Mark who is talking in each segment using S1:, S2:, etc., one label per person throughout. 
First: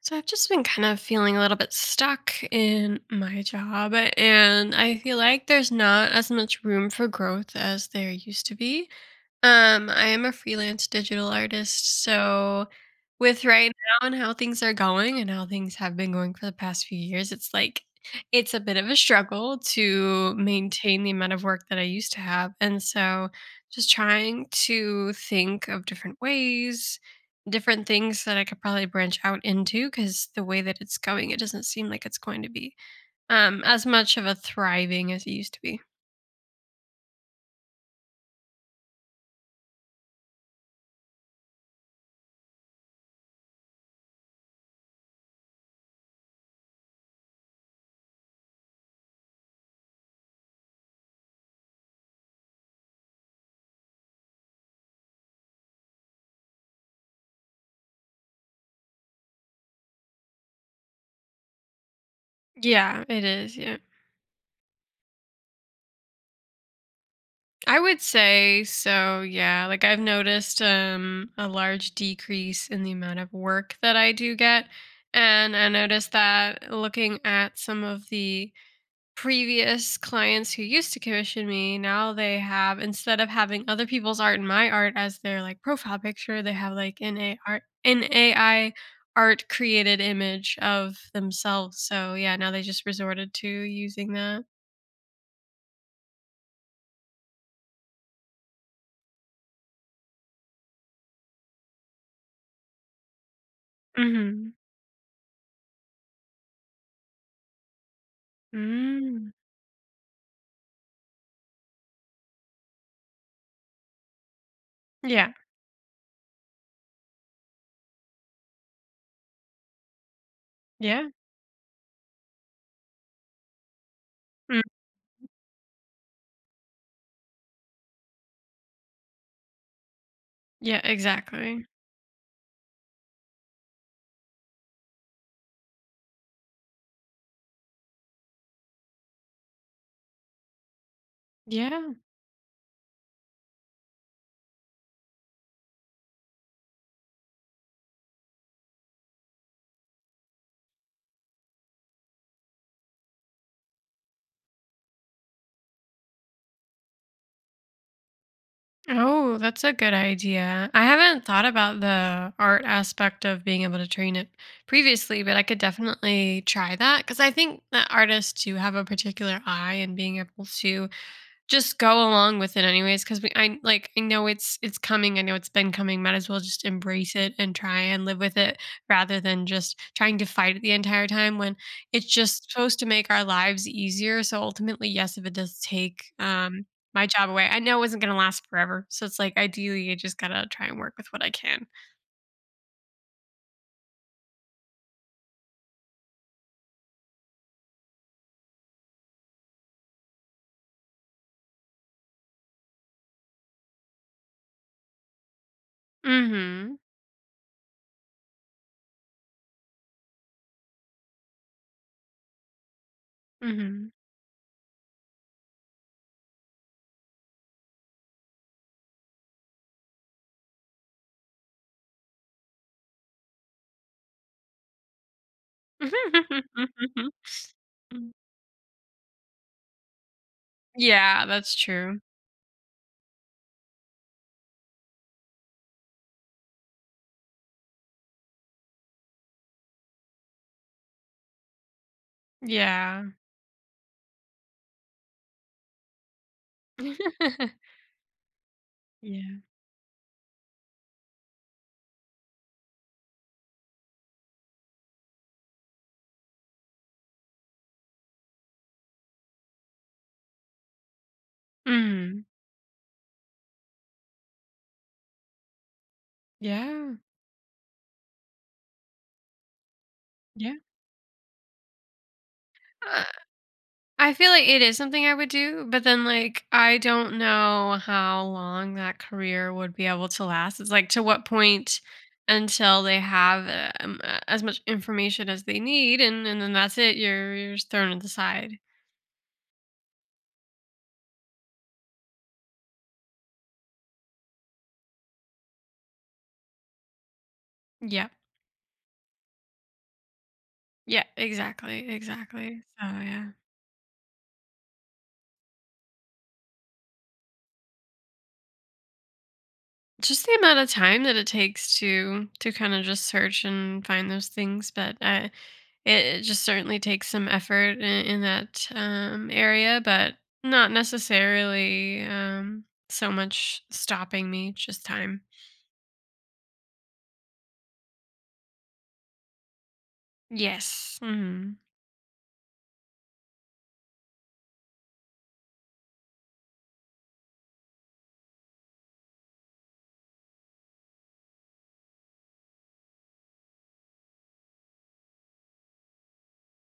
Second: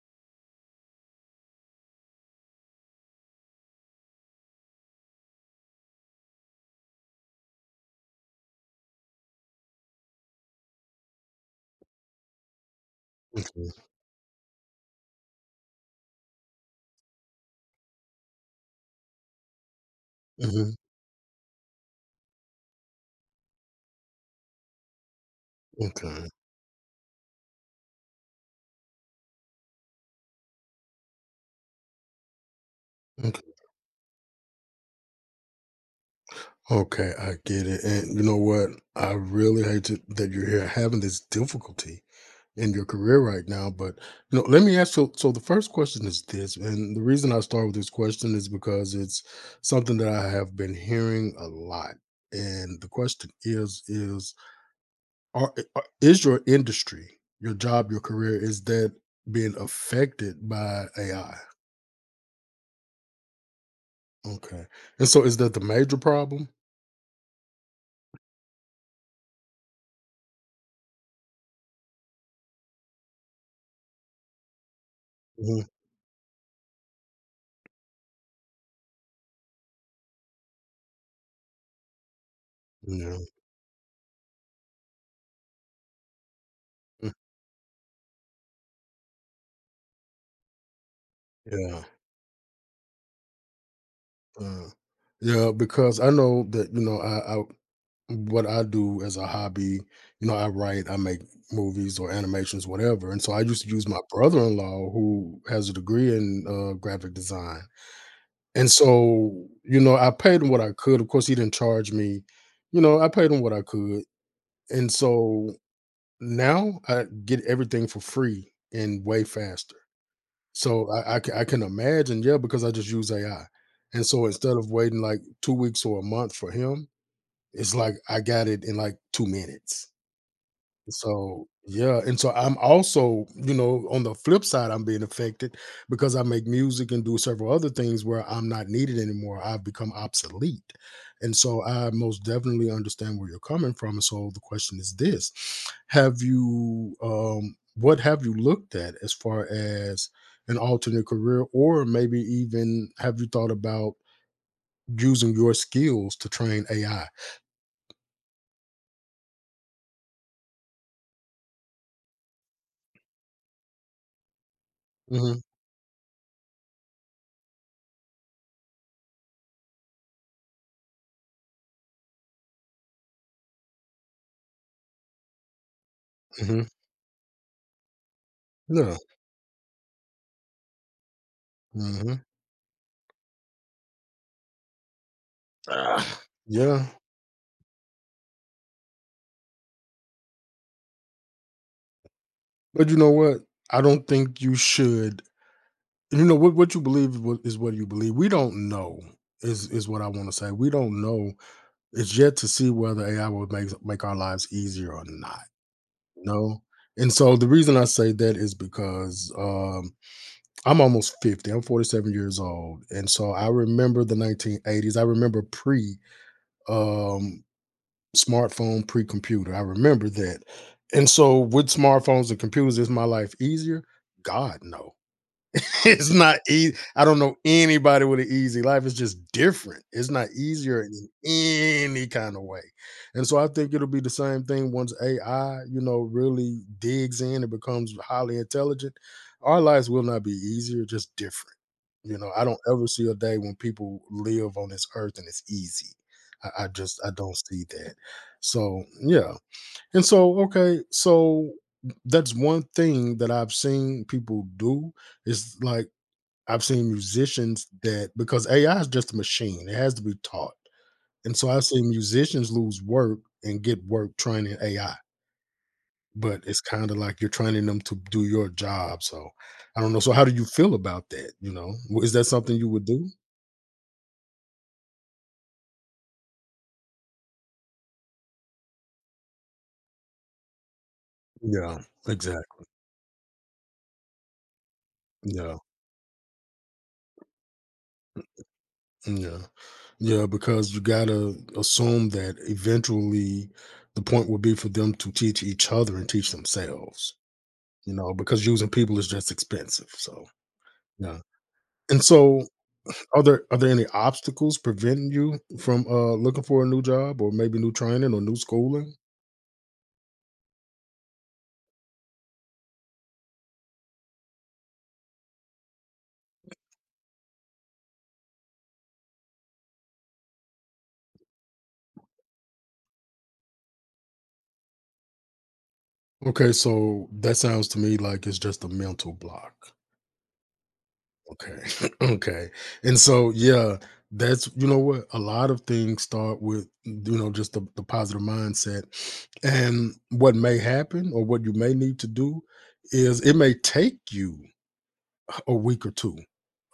S1: So I've just been kind of feeling a little bit stuck in my job, and I feel like there's not as much room for growth as there used to be. I am a freelance digital artist, so with right
S2: Mhm,
S1: now and how things are going and how things have been going for the past few years, it's like it's a bit of a struggle to
S2: mhm,
S1: maintain the amount of work that I used to have. And so just trying to think of different
S2: okay,
S1: ways, different things that I could probably branch out into because the way that it's going, it doesn't seem like it's going to be
S2: okay.
S1: as much of a thriving as it used to be.
S2: Okay, I get it, and you know what? I really hate that you're here having this difficulty in your career right now, but, you know, let me ask you so the first question is this, and the reason I start with this question is because it's something that I have been hearing a lot, and the question is, are I is your industry, your job, your career, is that being affected by AI?
S1: Yeah, it is. Yeah.
S2: Okay, and so is that the major problem?
S1: I would say so, yeah. Like I've noticed a large decrease in the amount of work that I do get. And
S2: Mhm,
S1: I noticed that looking at some of the previous clients who used to commission me, now they have
S2: yeah,
S1: instead
S2: mm-hmm.
S1: of having other people's art and my art as their like profile picture, they have like an AI art created image of themselves.
S2: Yeah,
S1: So yeah, now they just resorted to using that.
S2: uh, yeah, because I know that you know I what I do as a hobby, you know, I write, I make movies or animations, whatever, and so I used to use my
S1: Mm-hmm.
S2: brother-in-law who has a degree in graphic design, and
S1: Mm.
S2: so you know I paid him what I could. Of course, he didn't charge me, you know, I paid him what I could, and
S1: Yeah.
S2: so now I get everything for free and way faster. So
S1: Yeah.
S2: I can imagine, yeah, because I just use AI, and so instead of waiting, like, 2 weeks or a month for him, it's like I got it in, like, 2 minutes.
S1: Yeah,
S2: So,
S1: exactly.
S2: yeah, and so I'm also, you know, on the flip side, I'm being affected because I make music and do several other things where I'm not needed anymore. I've become obsolete. And so I
S1: Yeah.
S2: most definitely understand where you're coming from. And so the question is this, have you what have you looked at as far as an alternate career, or maybe even have you thought about using your skills to train AI?
S1: Oh, that's a good idea. I haven't thought about the art aspect of being able to train it previously, but
S2: Mhm.
S1: I could definitely try that because I think that artists do have a particular eye and being able to just go along with it anyways because we I like I know it's coming. I know it's been coming. Might as well just
S2: Mhm.
S1: embrace it and try and live with it
S2: Yeah.
S1: rather than just trying to fight it the entire time when it's
S2: Mhm.
S1: just supposed to make our lives easier. So ultimately, yes, if it does take
S2: Ugh. Yeah.
S1: my job away, I know it wasn't gonna last forever. So it's like ideally I just gotta try and work with what I can.
S2: But you know what? I don't think you should. You know what? What you believe is what you believe. We don't know. Is what I want to say. We don't know. It's yet to see whether AI will make our lives easier or not. No.
S1: Mhm.
S2: And so the reason I say that is because I'm almost 50. I'm 47 years old. And so I
S1: Mhm.
S2: remember the 1980s. I remember pre um, smartphone, pre computer. I remember that. And so with smartphones and computers, is my life easier? God, no. It's not easy. I don't know anybody with an easy life. It's just different. It's not easier in
S1: Yeah, that's true.
S2: any kind of way. And so I think it'll be the same thing once AI, you know, really digs in and becomes highly intelligent. Our lives will not be easier, just different. You know, I don't ever
S1: Yeah.
S2: see a day when people live on this earth and it's easy. I don't see that. So yeah.
S1: Yeah.
S2: And so okay, so that's one thing that I've seen people do is like I've seen musicians that because AI is just a machine, it has to be taught. And so I've seen
S1: Mhm.
S2: musicians lose work and get work training AI, but it's kind
S1: Yeah.
S2: of like you're training them to do your job. So I don't know. So how do you
S1: Yeah.
S2: feel about that? You know, is that something you would
S1: Uh,
S2: do?
S1: I feel like it is something I would do, but then like I don't know how long that career would be able to last. It's like to what
S2: Yeah,
S1: point
S2: exactly.
S1: until they have as much information as
S2: Yeah,
S1: they need, and then that's it. You're just thrown to the side.
S2: yeah, yeah. Because you gotta assume that eventually the point will be for them to teach each other and teach themselves. You
S1: Yeah,
S2: know, because using people is just expensive. So
S1: yeah,
S2: yeah.
S1: exactly,
S2: And so
S1: exactly. So
S2: Are
S1: yeah.
S2: there are there any obstacles preventing you from, looking for a new job or maybe new training or new schooling?
S1: Just the amount of time that it takes to kind of just search and find those things, but I it, it just certainly takes some effort in that area, but not necessarily so much stopping me, just time.
S2: Okay, so that sounds to me like it's just a mental block.
S1: Yes. Mm-hmm.
S2: Okay. Okay. And so, yeah, that's you know what? A lot of things start with, you know, just the positive mindset. And what may happen or what you may need to do is it may take you a week or two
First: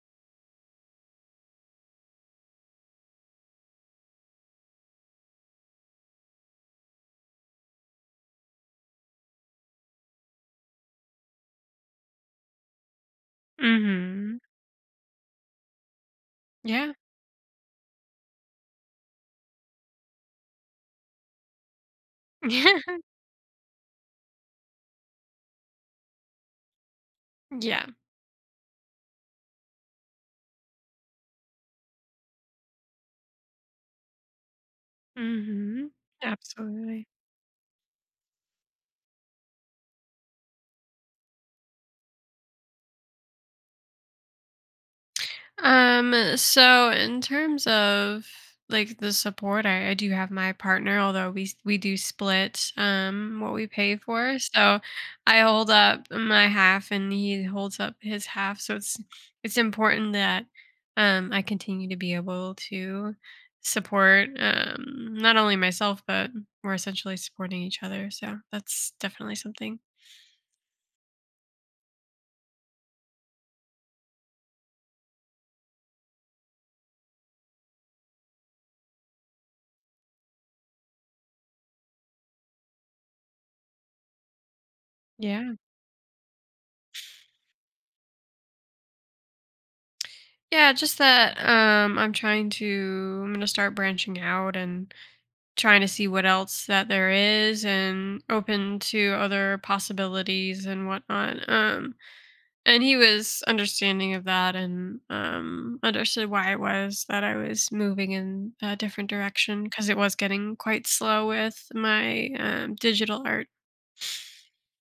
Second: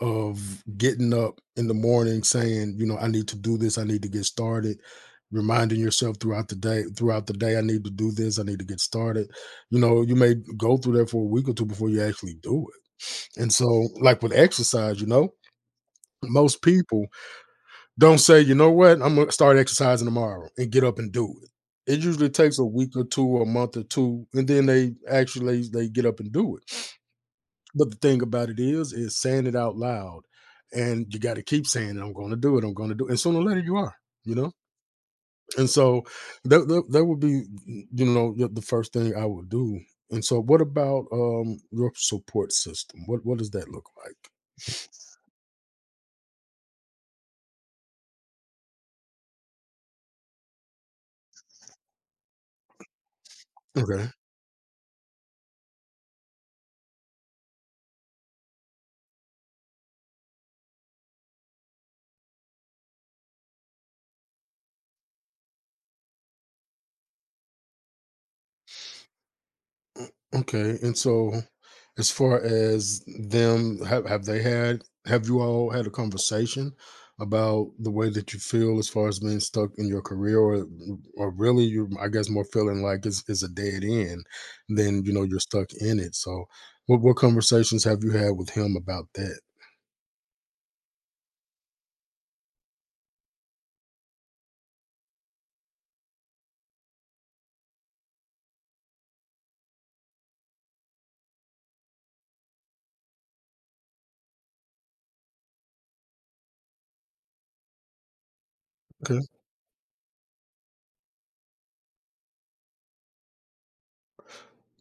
S2: of getting up in the morning saying, you know, I need to do this, I need to get started, reminding yourself throughout the day, I need to do this, I need to get started. You know, you may go through that for a week or two before you actually do it. And so, like with
S1: Mm-hmm.
S2: exercise, you know, most
S1: Yeah.
S2: people don't say, you know what, I'm gonna start exercising tomorrow and get up and do it. It usually takes a week
S1: yeah.
S2: or two, or a month or two, and then they actually they get up and do it.
S1: Yeah.
S2: But the thing about it is saying it out loud, and you got to keep saying it. I'm going to do it. I'm going to do it. And sooner or later, you are. You know. And
S1: Mm-hmm.
S2: so that
S1: Absolutely.
S2: would be, you know, the first thing I would do. And so, what about your support system? What does that look like?
S1: So in terms of like the support, I do have my partner, although we do split what we pay for. So I hold up my half and he holds up his half. So it's important that I continue to be able to support not only myself but we're essentially supporting each other. So that's definitely something.
S2: Okay, and so as far as them, have you all had a conversation about the way that you feel as far as being stuck in your career, or really you I guess more feeling like it's a dead end than you know you're
S1: Yeah.
S2: stuck in it. So what conversations have you had with him about that?
S1: Yeah, just that I'm trying to I'm gonna start branching out and trying to see what else that there is and open to other possibilities and whatnot. And he was understanding of that and understood why it was that I was moving in a different
S2: 'Kay.
S1: direction because it was getting quite slow with my digital art.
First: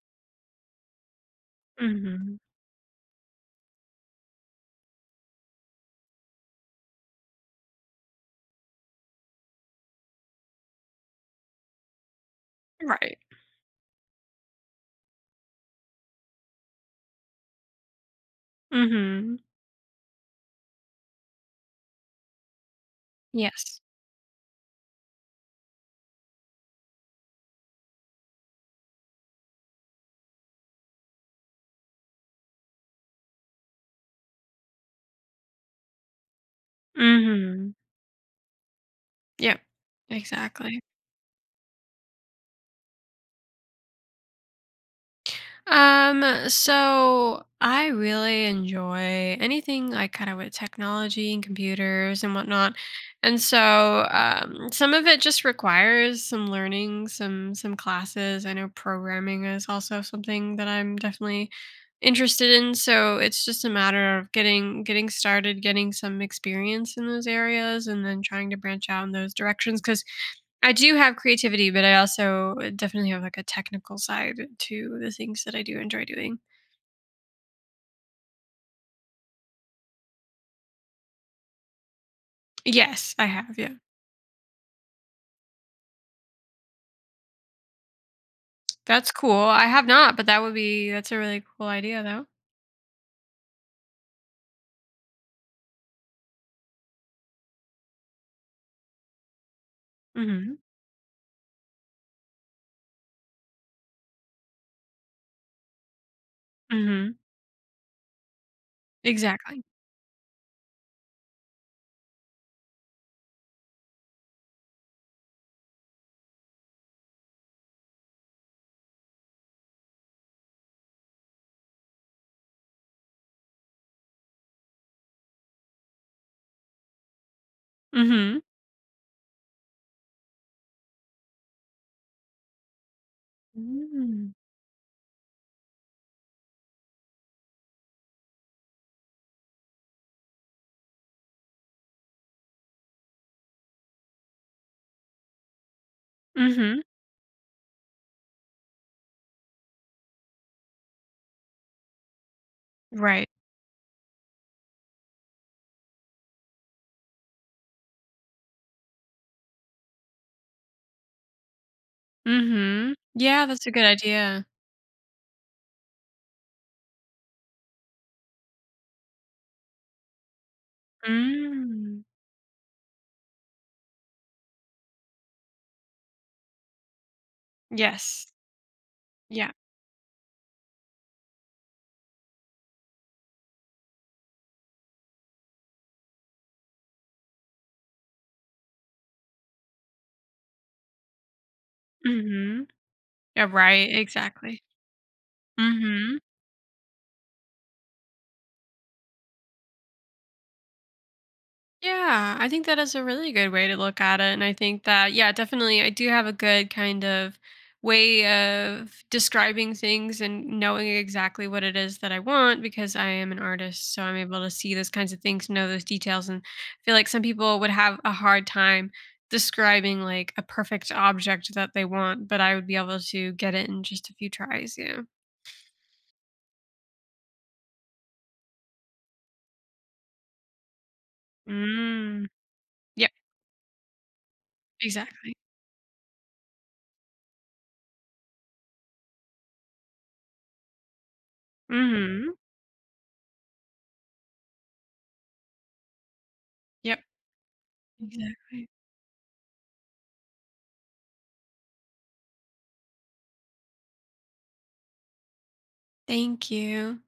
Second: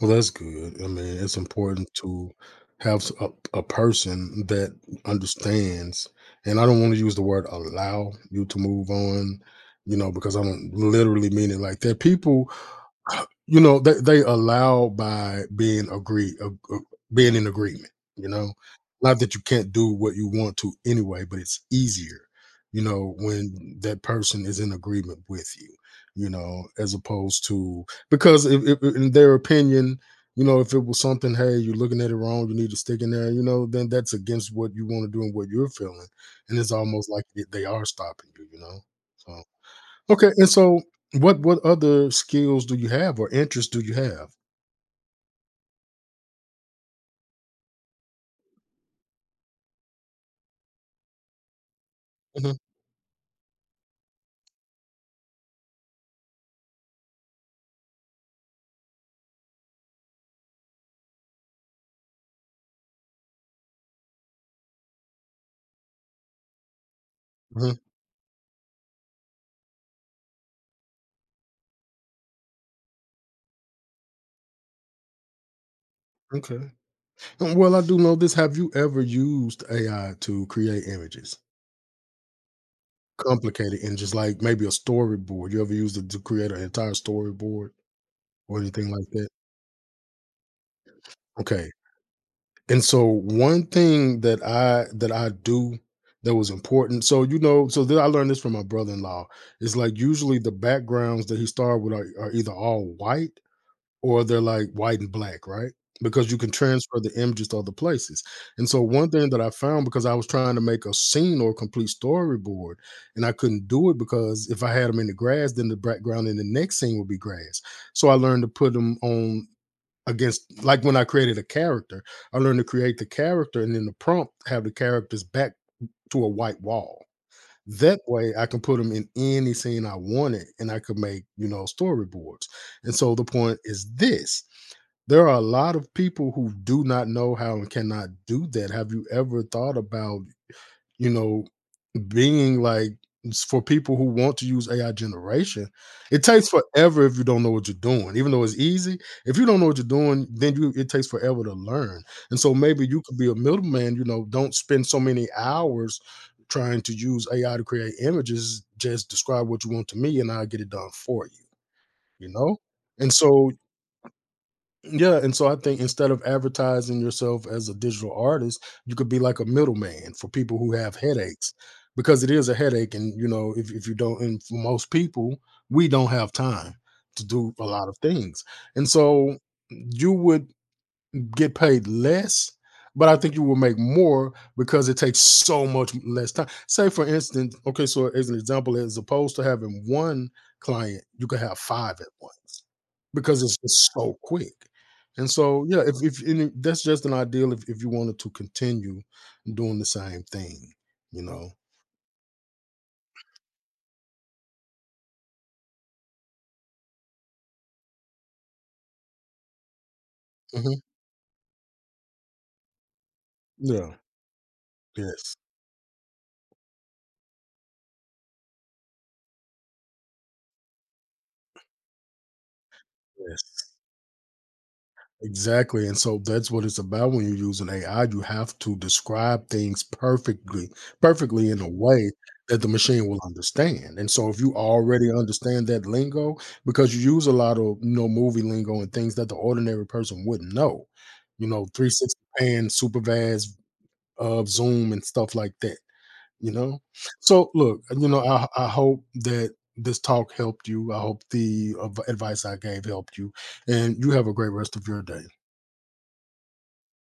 S2: Well, that's good. I mean, it's important to
S1: Hmm
S2: have s- a, a person that understands, and I don't want to use the word allow you to move on, you know, because I don't literally mean it like that. People
S1: Right.
S2: you know, they allow by being in agreement, you know? Not that
S1: hmm
S2: you can't do what you want to anyway, but it's easier, you know, when
S1: Yes.
S2: that person is in agreement with you, you know, as opposed to because if in their opinion, you know, if it was something, hey, you're looking at it wrong, you need to stick in there, you know, then that's against what you want to do and what you're feeling. And it's almost like they
S1: hmm
S2: are stopping you, you know? So.
S1: Yep.
S2: Okay, and
S1: Exactly.
S2: so what other skills do you have or interests do you have?
S1: So I really enjoy anything like kind of with technology and computers and
S2: Mhm,
S1: whatnot. And so some of it just requires some learning, some classes. I know programming is also something that I'm definitely interested in. So it's just a matter of getting started, getting some experience in those
S2: mhm,
S1: areas and then trying to branch out in those directions. I do have creativity, but I also definitely have like a technical side to the things that I do enjoy doing.
S2: okay. Well, I do know this. Have you ever used AI to create images?
S1: Yes, I have. Yeah.
S2: Complicated images, like maybe a storyboard. You ever used it to create an entire storyboard or anything like
S1: That's
S2: that?
S1: cool. I have not, but that would be that's a really cool
S2: Okay.
S1: idea though.
S2: And so one thing that I do that was important. So you know, so then I learned this from my brother-in-law. It's like usually the
S1: Mhm.
S2: backgrounds that he started with are either all white, or they're like white and black, right? Because you can transfer the
S1: Mhm.
S2: images to other places. And so one thing that I
S1: Exactly.
S2: found because I was trying to make a scene or a complete storyboard, and I couldn't do it because if I had them in the grass, then the background in the next scene would be grass. So I learned to put them on against like when I created a character, I learned to create the character and then the prompt have the characters back to a white wall. That way
S1: Mhm.
S2: I can put them in any scene I wanted and I could make, you know, storyboards. And so the point is
S1: Mm.
S2: this, there are a lot of people who do not know how and cannot do that. Have you ever thought about, you know, being like for people who want to use AI generation, it takes
S1: Mhm.
S2: forever if you don't know what you're doing. Even though it's easy, if you don't know what you're doing, then you it takes forever to learn. And so maybe you could
S1: Right.
S2: be a middleman, you know, don't spend so many hours trying to use AI to create images, just describe what you want to me and I'll get it done for you, you know?
S1: Mhm.
S2: And
S1: Yeah,
S2: so
S1: that's a good idea.
S2: yeah, and so I think instead of advertising yourself as a digital artist, you could be like a middleman for people who have headaches
S1: Mm.
S2: because it is a headache. And, you know, if you don't, and for most people, we don't have time to do a lot of
S1: Yes.
S2: things. And so
S1: Yeah.
S2: you would get paid less, but I think you will make more because it takes so much less time. Say, for instance, okay, so as an example, as opposed to having one client, you could have five at once
S1: Mhm.
S2: because
S1: Yeah,
S2: it's
S1: right,
S2: just so quick.
S1: exactly.
S2: And so, yeah,
S1: Mhm.
S2: if and it- that's just an ideal if you wanted to continue doing the same thing, you know.
S1: Yeah, I think that is a really good way to look at it. And I think that, yeah, definitely, I do have a good kind of way of describing things and
S2: Mhm.
S1: knowing exactly what it is that I want because I am an
S2: Yeah.
S1: artist. So I'm able to see those kinds of
S2: Yes.
S1: things, know those details. And I feel like some people would have a hard time describing like a perfect object that they want, but I would be able to get it
S2: Yes.
S1: in just a few tries. Yeah.
S2: Exactly. And so that's what it's about when you're using AI. You have to describe things perfectly, perfectly in a way
S1: Mm.
S2: that the machine
S1: Yep,
S2: will understand. And so if you already
S1: exactly.
S2: understand that lingo, because you use a lot of you know movie lingo and things that the ordinary person wouldn't know, you know, 360
S1: Mm-hmm.
S2: pan, super vast, zoom and stuff like that, you know.
S1: Yep,
S2: So look, you know, I
S1: exactly.
S2: hope that this talk helped you. I hope the advice I gave helped you. And you have a great rest of your day.
S1: Thank you.